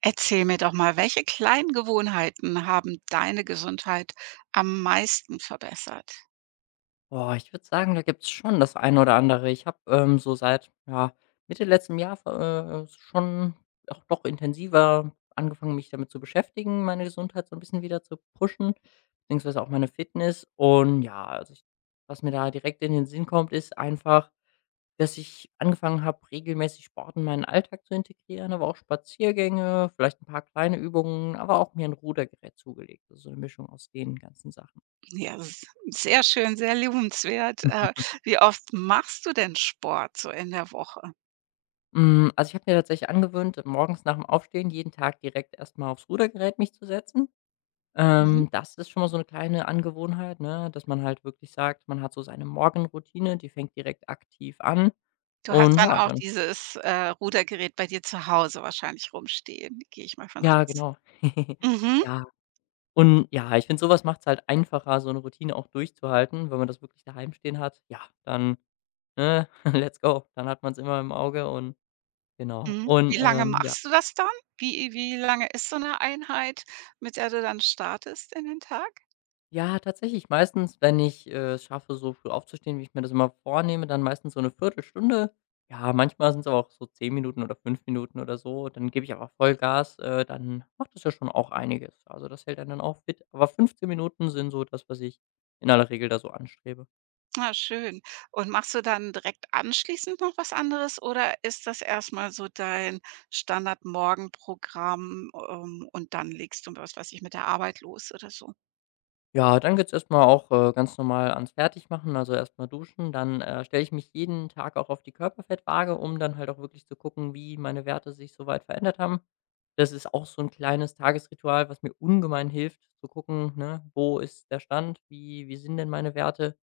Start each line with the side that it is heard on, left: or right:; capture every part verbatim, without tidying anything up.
right: Erzähl mir doch mal, welche kleinen Gewohnheiten haben deine Gesundheit am meisten verbessert?
left: Boah, ich würde sagen, da gibt's schon das eine oder andere. Ich habe, ähm, so seit, ja, Mitte letzten Jahr ver äh, schon auch doch intensiver angefangen, mich damit zu beschäftigen, meine Gesundheit so ein bisschen wieder zu pushen, beziehungsweise auch meine Fitness. Und ja, also ich was mir da direkt in den Sinn kommt, ist einfach, dass ich angefangen habe, regelmäßig Sport in meinen Alltag zu integrieren, aber auch Spaziergänge, vielleicht ein paar kleine Übungen, aber auch mir ein Rudergerät zugelegt. Also so eine Mischung aus den ganzen Sachen.
right: Ja, s sehr schön, sehr lobenswert. Äh, wie oft machst du denn Sport so in der Woche?
left: Hm, also, ich habe mir tatsächlich angewöhnt, morgens nach dem Aufstehen jeden Tag direkt erst mal aufs Rudergerät mich zu setzen.
right: Mhm.
left: Ähm, das ist schon mal so eine kleine Angewohnheit, ne, dass man halt wirklich sagt, man hat so seine Morgenroutine, die fängt direkt aktiv an
right: Du hast
left: und
right: dann
left: ja,
right: auch
left: dann
right: dieses, äh, Rudergerät bei dir zu Hause wahrscheinlich rumstehen, gehe ich mal von
left: ja,
right: aus.
left: genau.
right: Mhm,
left: Ja, und ja, ich finde, sowas macht es halt einfacher, so eine Routine auch durchzuhalten, wenn man das wirklich daheim stehen hat. Ja, dann, ne, let's go. Dann hat man es immer im Auge und genau.
right: mhm. Wie
left: Und,
right: lange
left: ähm, ja.
right: machst du das dann? Wie wie lange ist so eine Einheit, mit der du dann startest in den Tag?
left: Ja, tatsächlich meistens, wenn ich, äh, es schaffe, so früh aufzustehen, wie ich mir das immer vornehme, dann meistens so eine Viertelstunde. Ja, manchmal sind es aber auch so zehn Minuten oder fünf Minuten oder so. Dann gebe ich aber Vollgas, äh, dann macht das ja schon auch einiges. Also, das hält einen dann auch fit. Aber fünfzehn Minuten sind so das, was ich in aller Regel da so anstrebe.
right: Na schön. Und machst du dann direkt anschließend noch was anderes oder ist das erstmal so dein Standardmorgenprogramm, ähm, und dann legst du, was weiß ich, mit der Arbeit los oder so?
left: Ja, dann geht's erstmal auch, äh, ganz normal ans Fertigmachen, also erstmal duschen. Dann, äh, stelle ich mich jeden Tag auch auf die Körperfettwaage, um dann halt auch wirklich zu gucken, wie meine Werte sich soweit verändert haben. Das ist auch so ein kleines Tagesritual, was mir ungemein hilft, zu gucken, ne, wo ist der Stand, wie wie sind denn meine Werte?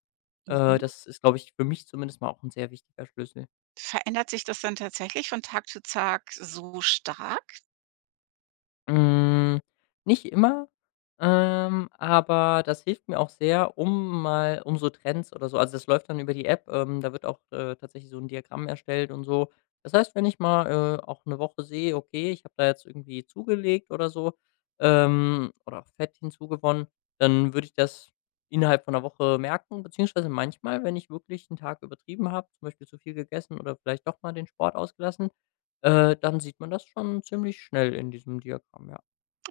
left: Äh,
right: Mhm.
left: das ist, glaube ich, für mich zumindest mal auch ein sehr wichtiger Schlüssel.
right: Verändert sich das dann tatsächlich von Tag zu Tag so stark?
left: Hm, nicht immer, ähm, aber das hilft mir auch sehr, um mal um so Trends oder so, also, das läuft dann über die App, ähm, da wird auch, äh, tatsächlich so ein Diagramm erstellt und so. Das heißt, wenn ich mal, äh, auch eine Woche sehe, okay, ich habe da jetzt irgendwie zugelegt oder so, ähm, oder auch Fett hinzugewonnen, dann würde ich das innerhalb von 'ner Woche merken, beziehungsweise manchmal, wenn ich wirklich einen Tag übertrieben habe, zum Beispiel zu viel gegessen oder vielleicht doch mal den Sport ausgelassen, äh, dann sieht man das schon ziemlich schnell in diesem Diagramm, ja.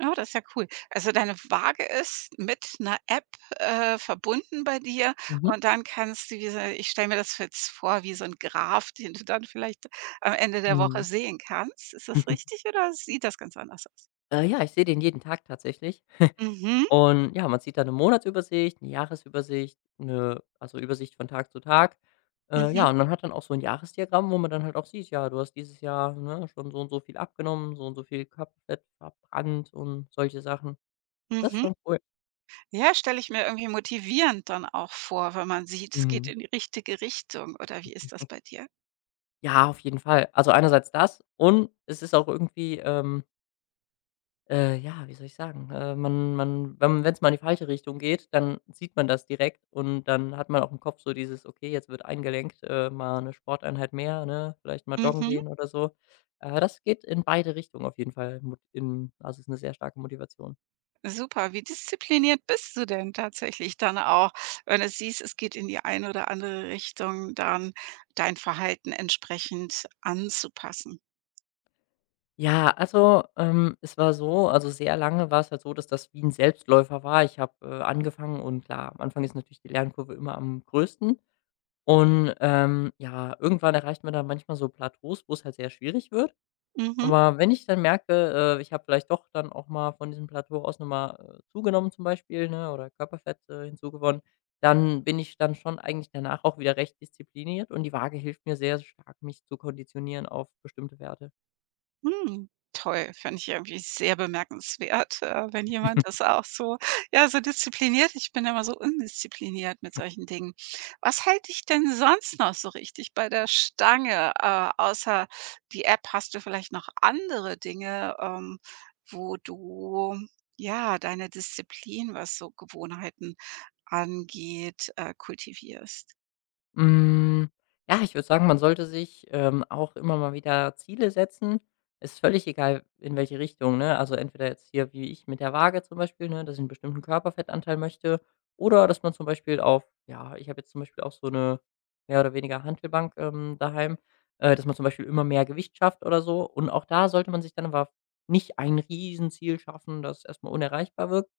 right: Oh, das ist ja cool. Also, deine Waage ist mit einer App, äh, verbunden bei dir
left: Mhm.
right: und dann kannst du diese, ich stelle mir das jetzt vor wie so ein Graph, den du dann vielleicht am Ende der Woche
left: Mhm.
right: sehen kannst. Ist das richtig oder sieht das ganz anders aus?
left: Äh, ja, ich sehe den jeden Tag tatsächlich.
right: Mhm,
left: Und ja, man sieht da eine Monatsübersicht, eine Jahresübersicht, eine, also, Übersicht von Tag zu Tag. Äh,
right: mhm,
left: ja, und man hat dann auch so ein Jahresdiagramm, wo man dann halt auch sieht, ja, du hast dieses Jahr, ne, schon so und so viel abgenommen, so und so viel Körperfett verbrannt und solche Sachen. Das ist
right: mhm.
left: schon cool.
right: Ja, stelle ich mir irgendwie motivierend dann auch vor, wenn man sieht, es geht
left: Mhm.
right: in die richtige Richtung, oder wie ist das bei dir?
left: Ja, auf jeden Fall. Also, einerseits das und es ist auch irgendwie, ähm Äh, ja, wie soll ich sagen? Äh, man man wenn es mal in die falsche Richtung geht, dann sieht man das direkt und dann hat man auch im Kopf so dieses: „Okay, jetzt wird eingelenkt, äh, mal eine Sporteinheit mehr“, ne? Vielleicht mal joggen
right: Mhm,
left: gehen oder so. Äh, das geht in beide Richtungen auf jeden Fall, mot in also, ist eine sehr starke Motivation.
right: super. Wie diszipliniert bist du denn tatsächlich dann auch, wenn du siehst, es geht in die eine oder andere Richtung, dann dein Verhalten entsprechend anzupassen?
left: Ja, also, ähm, es war so, also, sehr lange war es halt so, dass das wie ein Selbstläufer war. Ich habe, äh, angefangen und klar, am Anfang ist natürlich die Lernkurve immer am größten und, ähm, ja, irgendwann erreicht man dann manchmal so Plateaus, wo es halt sehr schwierig wird.
right: Mhm.
left: Aber wenn ich dann merke, äh, ich habe vielleicht doch dann auch mal von diesem Plateau aus noch mal, äh, zugenommen zum Beispiel, ne, oder Körperfett, äh, hinzugewonnen, dann bin ich dann schon eigentlich danach auch wieder recht diszipliniert und die Waage hilft mir sehr stark, mich zu konditionieren auf bestimmte Werte.
right: Hm, toll, finde ich irgendwie sehr bemerkenswert, äh, wenn jemand das auch so ja, so diszipliniert, ich bin immer so undiszipliniert mit solchen Dingen. Was hält dich denn sonst noch so richtig bei der Stange? Äh, außer die App, hast du vielleicht noch andere Dinge, ähm, wo du, ja, deine Disziplin, was so Gewohnheiten angeht, äh, kultivierst?
left: Hm, ja, ich würde sagen, man sollte sich, ähm, auch immer mal wieder Ziele setzen. Ist völlig egal, in welche Richtung, ne? Also, entweder jetzt hier wie ich mit der Waage zum Beispiel, ne, dass ich einen bestimmten Körperfettanteil möchte oder dass man zum Beispiel auf, ja, ich habe jetzt zum Beispiel auch so eine mehr oder weniger Hantelbank, ähm, daheim, äh, dass man zum Beispiel immer mehr Gewicht schafft oder so. Und auch da sollte man sich dann aber nicht ein Riesenziel schaffen, das erstmal unerreichbar wirkt,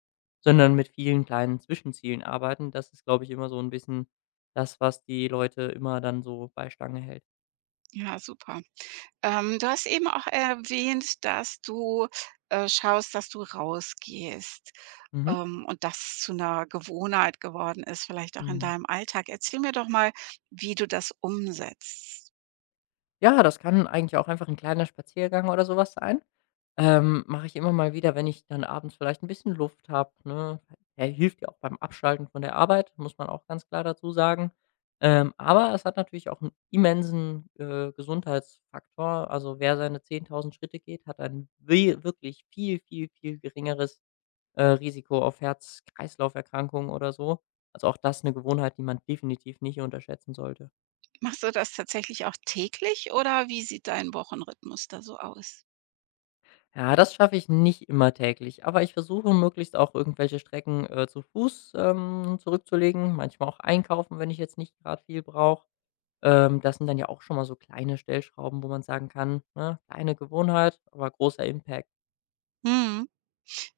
left: sondern mit vielen kleinen Zwischenzielen arbeiten. Das ist, glaube ich, immer so ein bisschen das, was die Leute immer dann so bei Stange hält.
right: Ja, super. Ähm, du hast eben auch erwähnt, dass du, äh, schaust, dass du rausgehst,
left: Mhm.
right: ähm, und das zu einer Gewohnheit geworden ist, vielleicht auch in
left: Mhm.
right: deinem Alltag. Erzähl mir doch mal, wie du das umsetzt.
left: Ja, das kann eigentlich auch einfach ein kleiner Spaziergang oder sowas sein. Ähm, mache ich immer mal wieder, wenn ich dann abends vielleicht ein bisschen Luft habe, ne? Er hilft ja auch beim Abschalten von der Arbeit, muss man auch ganz klar dazu sagen. Ähm, aber es hat natürlich auch einen immensen, äh, Gesundheitsfaktor. Also, wer seine zehntausend Schritte geht, hat ein wi wirklich viel, viel, viel geringeres äh, Risiko auf Herz-Kreislauf-Erkrankungen oder so. Also auch das eine Gewohnheit, die man definitiv nicht unterschätzen sollte.
right: Machst du das tatsächlich auch täglich oder wie sieht dein Wochenrhythmus da so aus?
left: Ja, das schaffe ich nicht immer täglich, aber ich versuche möglichst auch irgendwelche Strecken, äh, zu Fuß, ähm, zurückzulegen, manchmal auch einkaufen, wenn ich jetzt nicht gerade viel brauche. Ähm, das sind dann ja auch schon mal so kleine Stellschrauben, wo man sagen kann, ne, kleine Gewohnheit, aber großer Impact.
right: Mhm.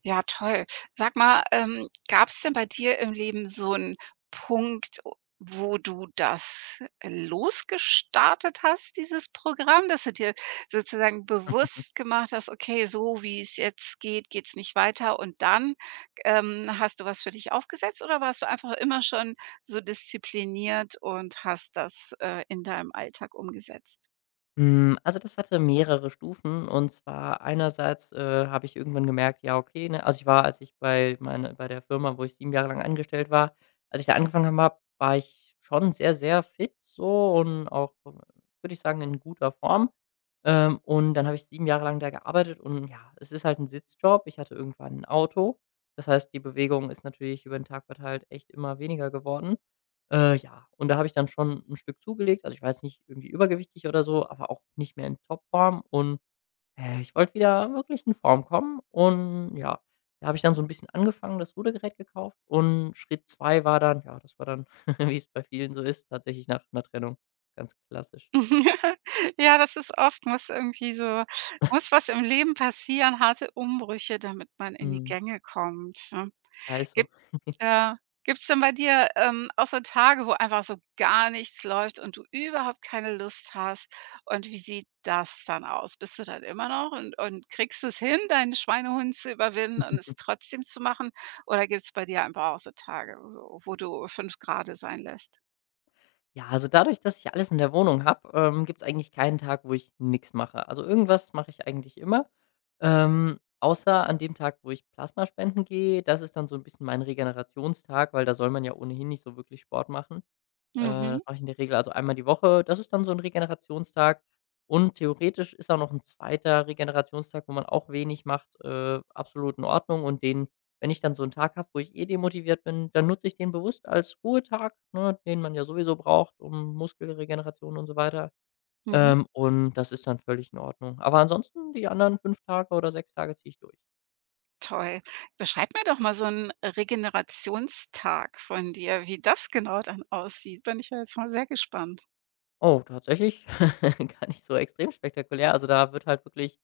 right: Ja, toll. Sag mal, ähm, gab es denn bei dir im Leben so 'n Punkt, o wo du das, äh, losgestartet hast, dieses Programm, dass du dir sozusagen bewusst gemacht hast: „Okay, so wie's jetzt geht, geht's nicht weiter.“ Und dann, ähm, hast du was für dich aufgesetzt oder warst du einfach immer schon so diszipliniert und hast das, äh, in deinem Alltag umgesetzt?
left: Hm, also, das hatte mehrere Stufen und zwar einerseits, äh, habe ich irgendwann gemerkt, ja, okay, ne, also, ich war, als ich bei meine bei der Firma, wo ich sieben Jahre lang angestellt war, als ich da angefangen habe, war ich schon sehr, sehr fit so und auch, würde ich sagen, in guter Form. Ähm, und dann habe ich sieben Jahre lang da gearbeitet und ja, es ist halt ein Sitzjob. Ich hatte irgendwann ein Auto. Das heißt, die Bewegung ist natürlich über den Tag verteilt echt immer weniger geworden. Äh, ja, und da habe ich dann schon ein Stück zugelegt. Also, ich war jetzt nicht irgendwie übergewichtig oder so, aber auch nicht mehr in Topform und, äh, ich wollte wieder wirklich in Form kommen und ja, da habe ich dann so ein bisschen angefangen, das Rudergerät gekauft und Schritt zwei war dann, ja, das war dann, wie es bei vielen so ist, tatsächlich nach 'ner Trennung. Ganz klassisch.
right: Ja, das ist oft, muss irgendwie so muss was im Leben passieren, harte Umbrüche, damit man in die
left: Mhm.
right: Gänge kommt, ne?
left: Ja, ist so.
right: Gibt äh, Gibt's denn bei dir, ähm, auch so Tage, wo einfach so gar nichts läuft und du überhaupt keine Lust hast? Und wie sieht das dann aus? Bist du dann immer noch und und kriegst es hin, deinen Schweinehund zu überwinden und es trotzdem zu machen? Oder gibt's bei dir einfach auch so Tage, wo wo du fünf Grade sein lässt?
left: Ja, also dadurch, dass ich alles in der Wohnung habe, ähm, gibt's eigentlich keinen Tag, wo ich nix mache. Also irgendwas mache ich eigentlich immer, ähm, außer an dem Tag, wo ich Plasma spenden gehe. Das ist dann so ein bisschen mein Regenerationstag, weil da soll man ja ohnehin nicht so wirklich Sport machen. Äh,
right: Mhm,
left: Das mache ich in der Regel also einmal die Woche. Das ist dann so ein Regenerationstag und theoretisch ist auch noch ein zweiter Regenerationstag, wo man auch wenig macht, äh, absolut in Ordnung und den wenn ich dann so einen Tag habe, wo ich eh demotiviert bin, dann nutze ich den bewusst als Ruhetag, ne, den man ja sowieso braucht, um Muskelregeneration und so weiter.
right: mhm.
left: Ähm, und das ist dann völlig in Ordnung. Aber ansonsten die anderen fünf Tage oder sechs Tage ziehe ich durch.
right: Toll. Beschreib mir doch mal so einen Regenerationstag von dir, wie das genau dann aussieht. Bin ich ja jetzt mal sehr gespannt.
left: Oh, tatsächlich gar nicht so extrem spektakulär. Also, da wird halt wirklich,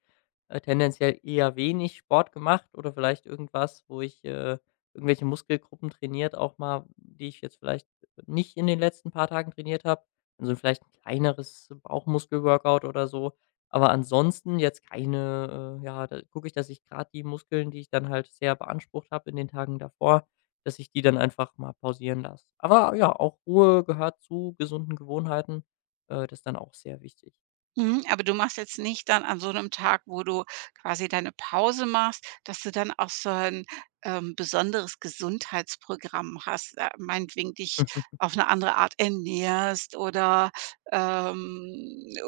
left: äh, tendenziell eher wenig Sport gemacht oder vielleicht irgendwas, wo ich, äh irgendwelche Muskelgruppen trainiert auch mal, die ich jetzt vielleicht nicht in den letzten paar Tagen trainiert habe. Also, vielleicht ein kleineres Bauchmuskel-Workout oder so. Aber ansonsten jetzt keine, äh ja, da gucke ich, dass ich gerade die Muskeln, die ich dann halt sehr beansprucht habe in den Tagen davor, dass ich die dann einfach mal pausieren lasse. Aber ja, auch Ruhe gehört zu gesunden Gewohnheiten. Äh, das ist dann auch sehr wichtig.
right: Mhm, aber du machst jetzt nicht dann an so einem Tag, wo du quasi deine Pause machst, dass du dann auch so ein, ähm, besonderes Gesundheitsprogramm hast, äh, meinetwegen dich
left: Mhm.
right: auf eine andere Art ernährst oder, ähm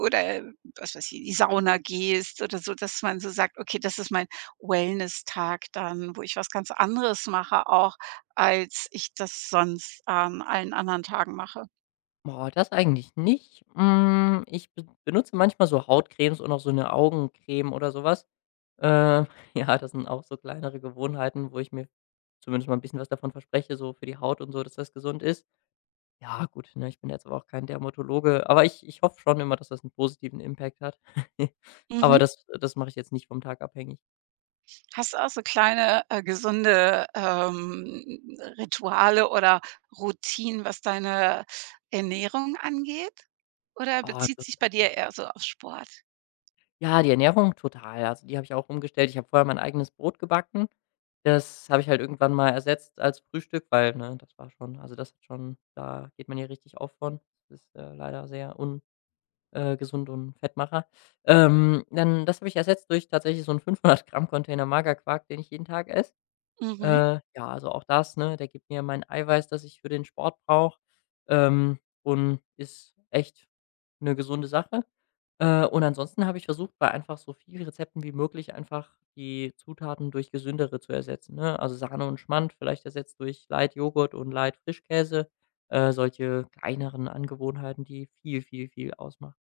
right: oder was weiß ich, in die Sauna gehst oder so, dass man so sagt: „Okay, das ist mein Wellness-Tag dann, wo ich was ganz anderes mache auch, als ich das sonst an allen anderen Tagen mache.“
left: Boah, das eigentlich nicht. Hm, ich be benutze manchmal so Hautcremes und auch so eine Augencreme oder sowas. Äh, ja, das sind auch so kleinere Gewohnheiten, wo ich mir zumindest mal ein bisschen was davon verspreche, so für die Haut und so, dass das gesund ist. Ja gut, ne, ich bin jetzt aber auch kein Dermatologe, aber ich ich hoffe schon immer, dass das einen positiven Impact hat.
right: Mhm.
left: Aber das das mache ich jetzt nicht vom Tag abhängig.
right: Hast du auch so kleine, äh, gesunde, ähm, Rituale oder Routinen, was deine Ernährung angeht? Oder
left: Ah,
right: bezieht sich bei dir eher so auf Sport?
left: ja, die Ernährung total. Also, die habe ich auch umgestellt. Ich habe vorher mein eigenes Brot gebacken. Das habe ich halt irgendwann mal ersetzt als Frühstück, weil, ne, das war schon, also, das hat schon, da geht man ja richtig auf von. Das ist, äh, leider sehr un äh, gesund und Fettmacher. Ähm, dann das habe ich ersetzt durch tatsächlich so 'n fünfhundert Gramm Container Magerquark, den ich jeden Tag esse.
right: Mhm.
left: Äh, ja, also auch das, ne? Der gibt mir mein Eiweiß, das ich für den Sport brauche, ähm, und ist echt eine gesunde Sache. Äh, und ansonsten habe ich versucht, bei einfach so vielen Rezepten wie möglich einfach die Zutaten durch gesündere zu ersetzen, ne? Also Sahne und Schmand vielleicht ersetzt durch Light Joghurt und Light Frischkäse, äh, solche kleineren Angewohnheiten, die viel, viel, viel ausmachen.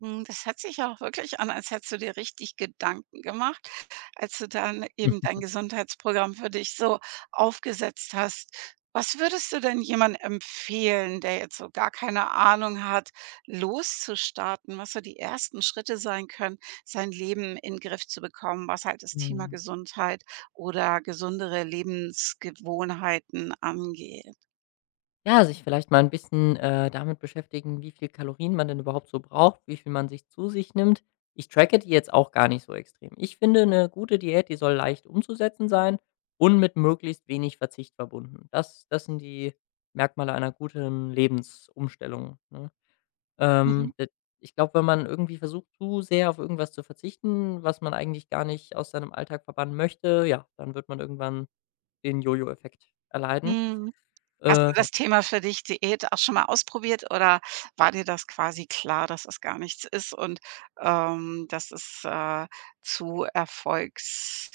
right: Hm, das hört sich auch wirklich an, als hättest du dir richtig Gedanken gemacht, als du dann eben dein
left: Mhm.
right: Gesundheitsprogramm für dich so aufgesetzt hast. Was würdest du denn jemandem empfehlen, der jetzt so gar keine Ahnung hat, loszustarten, was so die ersten Schritte sein können, sein Leben in den Griff zu bekommen, was halt das Thema
left: Mhm.
right: Gesundheit oder gesundere Lebensgewohnheiten angeht?
left: Ja, sich vielleicht mal ein bisschen, äh, damit beschäftigen, wie viel Kalorien man denn überhaupt so braucht, wie viel man sich zu sich nimmt. Ich tracke die jetzt auch gar nicht so extrem. Ich finde, eine gute Diät, die soll leicht umzusetzen sein und mit möglichst wenig Verzicht verbunden. Das das sind die Merkmale einer guten Lebensumstellung, ne?
right: Mhm.
left: Ähm, d ich glaube, wenn man irgendwie versucht, zu sehr auf irgendwas zu verzichten, was man eigentlich gar nicht aus seinem Alltag verbannen möchte, ja, dann wird man irgendwann den Jojo-Effekt erleiden.
right: Mhm. Hast du
left: Äh,
right: das Thema für dich Diät auch schon mal ausprobiert oder war dir das quasi klar, dass das gar nichts ist und, ähm, dass es, äh, zu Erfolgs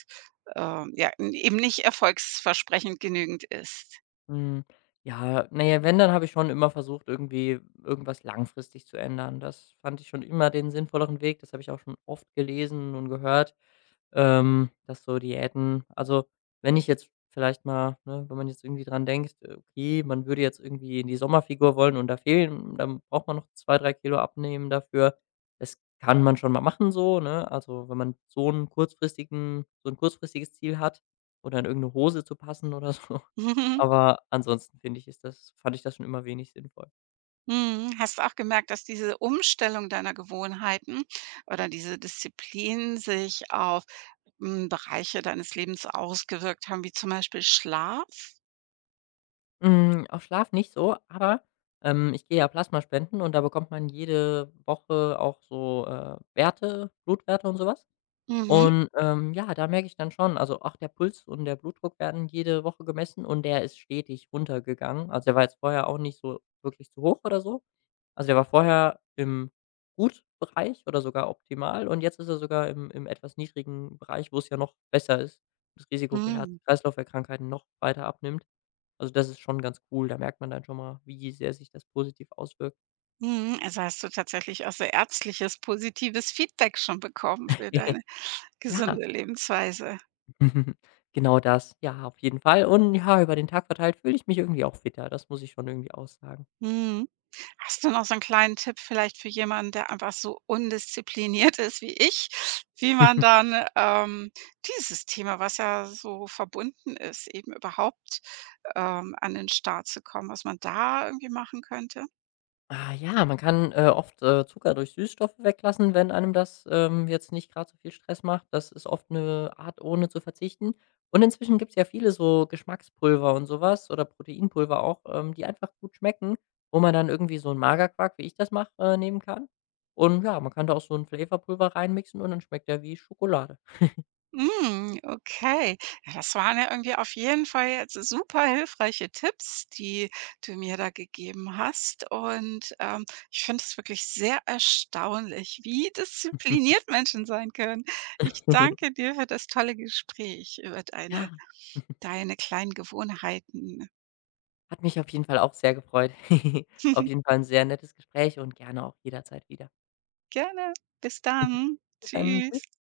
right: ähm, ja, n- eben nicht erfolgsversprechend genügend ist?
left: Hm, ja, naja, wenn, dann habe ich schon immer versucht, irgendwie irgendwas langfristig zu ändern. Das fand ich schon immer den sinnvolleren Weg. Das habe ich auch schon oft gelesen und gehört. Ähm, dass so Diäten also, wenn ich jetzt vielleicht mal ne, wenn man jetzt irgendwie dran denkt, äh, okay, man würde jetzt irgendwie in die Sommerfigur wollen und da fehlen dann braucht man noch zwei drei Kilo abnehmen dafür. Das kann man schon mal machen so, ne? Also, wenn man so 'n kurzfristigen so ein kurzfristiges Ziel hat oder in irgendeine Hose zu passen oder so.
right: Mhm,
left: Aber ansonsten finde ich, ist das fand ich das schon immer wenig sinnvoll.
right: mhm. Hast du auch gemerkt, dass diese Umstellung deiner Gewohnheiten oder diese Disziplin sich auf, hm, Bereiche deines Lebens ausgewirkt haben, wie zum Beispiel Schlaf?
left: Hm, auf Schlaf nicht so, aber, ähm, ich gehe ja Plasma spenden und da bekommt man jede Woche auch so, äh, Werte, Blutwerte und sowas.
right: Mhm,
left: Und, ähm, ja, da merke ich dann schon also, auch der Puls und der Blutdruck werden jede Woche gemessen und der ist stetig runtergegangen. Also, der war jetzt vorher auch nicht so wirklich zu hoch oder so. Also, der war vorher im Gut-Bereich oder sogar optimal und jetzt ist er sogar im im etwas niedrigen Bereich, wo es ja noch besser ist, das Risiko für
right: mhm.
left: Herz-Kreislauf-Erkrankheiten noch weiter abnimmt. Also, das ist schon ganz cool. Da merkt man dann schon mal, wie sehr sich das positiv auswirkt.
right: Mhm, also hast du tatsächlich auch so ärztliches positives Feedback schon bekommen für deine
left: Ja.
right: gesunde Lebensweise.
left: Mhm. Genau das. Ja, auf jeden Fall. Und ja, über den Tag verteilt fühle ich mich irgendwie auch fitter. Das muss ich schon irgendwie aussagen.
right: Mhm. Hast du noch so einen kleinen Tipp vielleicht für jemanden, der einfach so undiszipliniert ist wie ich, wie man dann, ähm, dieses Thema, was ja so verbunden ist, eben überhaupt, ähm, an den Start zu kommen, was man da irgendwie machen könnte?
left: Ah ja, man kann, äh, oft, äh, Zucker durch Süßstoffe weglassen, wenn einem das, ähm, jetzt nicht gerade so viel Stress macht. Das ist oft eine Art, ohne zu verzichten. Und inzwischen gibt es ja viele so Geschmackspulver und sowas oder Proteinpulver auch, ähm, die einfach gut schmecken, wo man dann irgendwie so 'n Magerquark, wie ich das mache, äh, nehmen kann. Und ja, man kann da auch so ein Flavorpulver reinmixen und dann schmeckt der wie Schokolade.
right: Hm, okay. Ja, das waren ja irgendwie auf jeden Fall jetzt super hilfreiche Tipps, die du mir da gegeben hast. Und, ähm, ich finde es wirklich sehr erstaunlich, wie diszipliniert Menschen sein können. Ich danke dir für das tolle Gespräch über deine
left: Ja.
right: deine kleinen Gewohnheiten.
left: Hat mich auf jeden Fall auch sehr gefreut. Auf jeden Fall ein sehr nettes Gespräch und gerne auch jederzeit wieder.
right: Gerne. Bis dann.
left: Bis dann.
right: Tschüss.
left: Tschüss.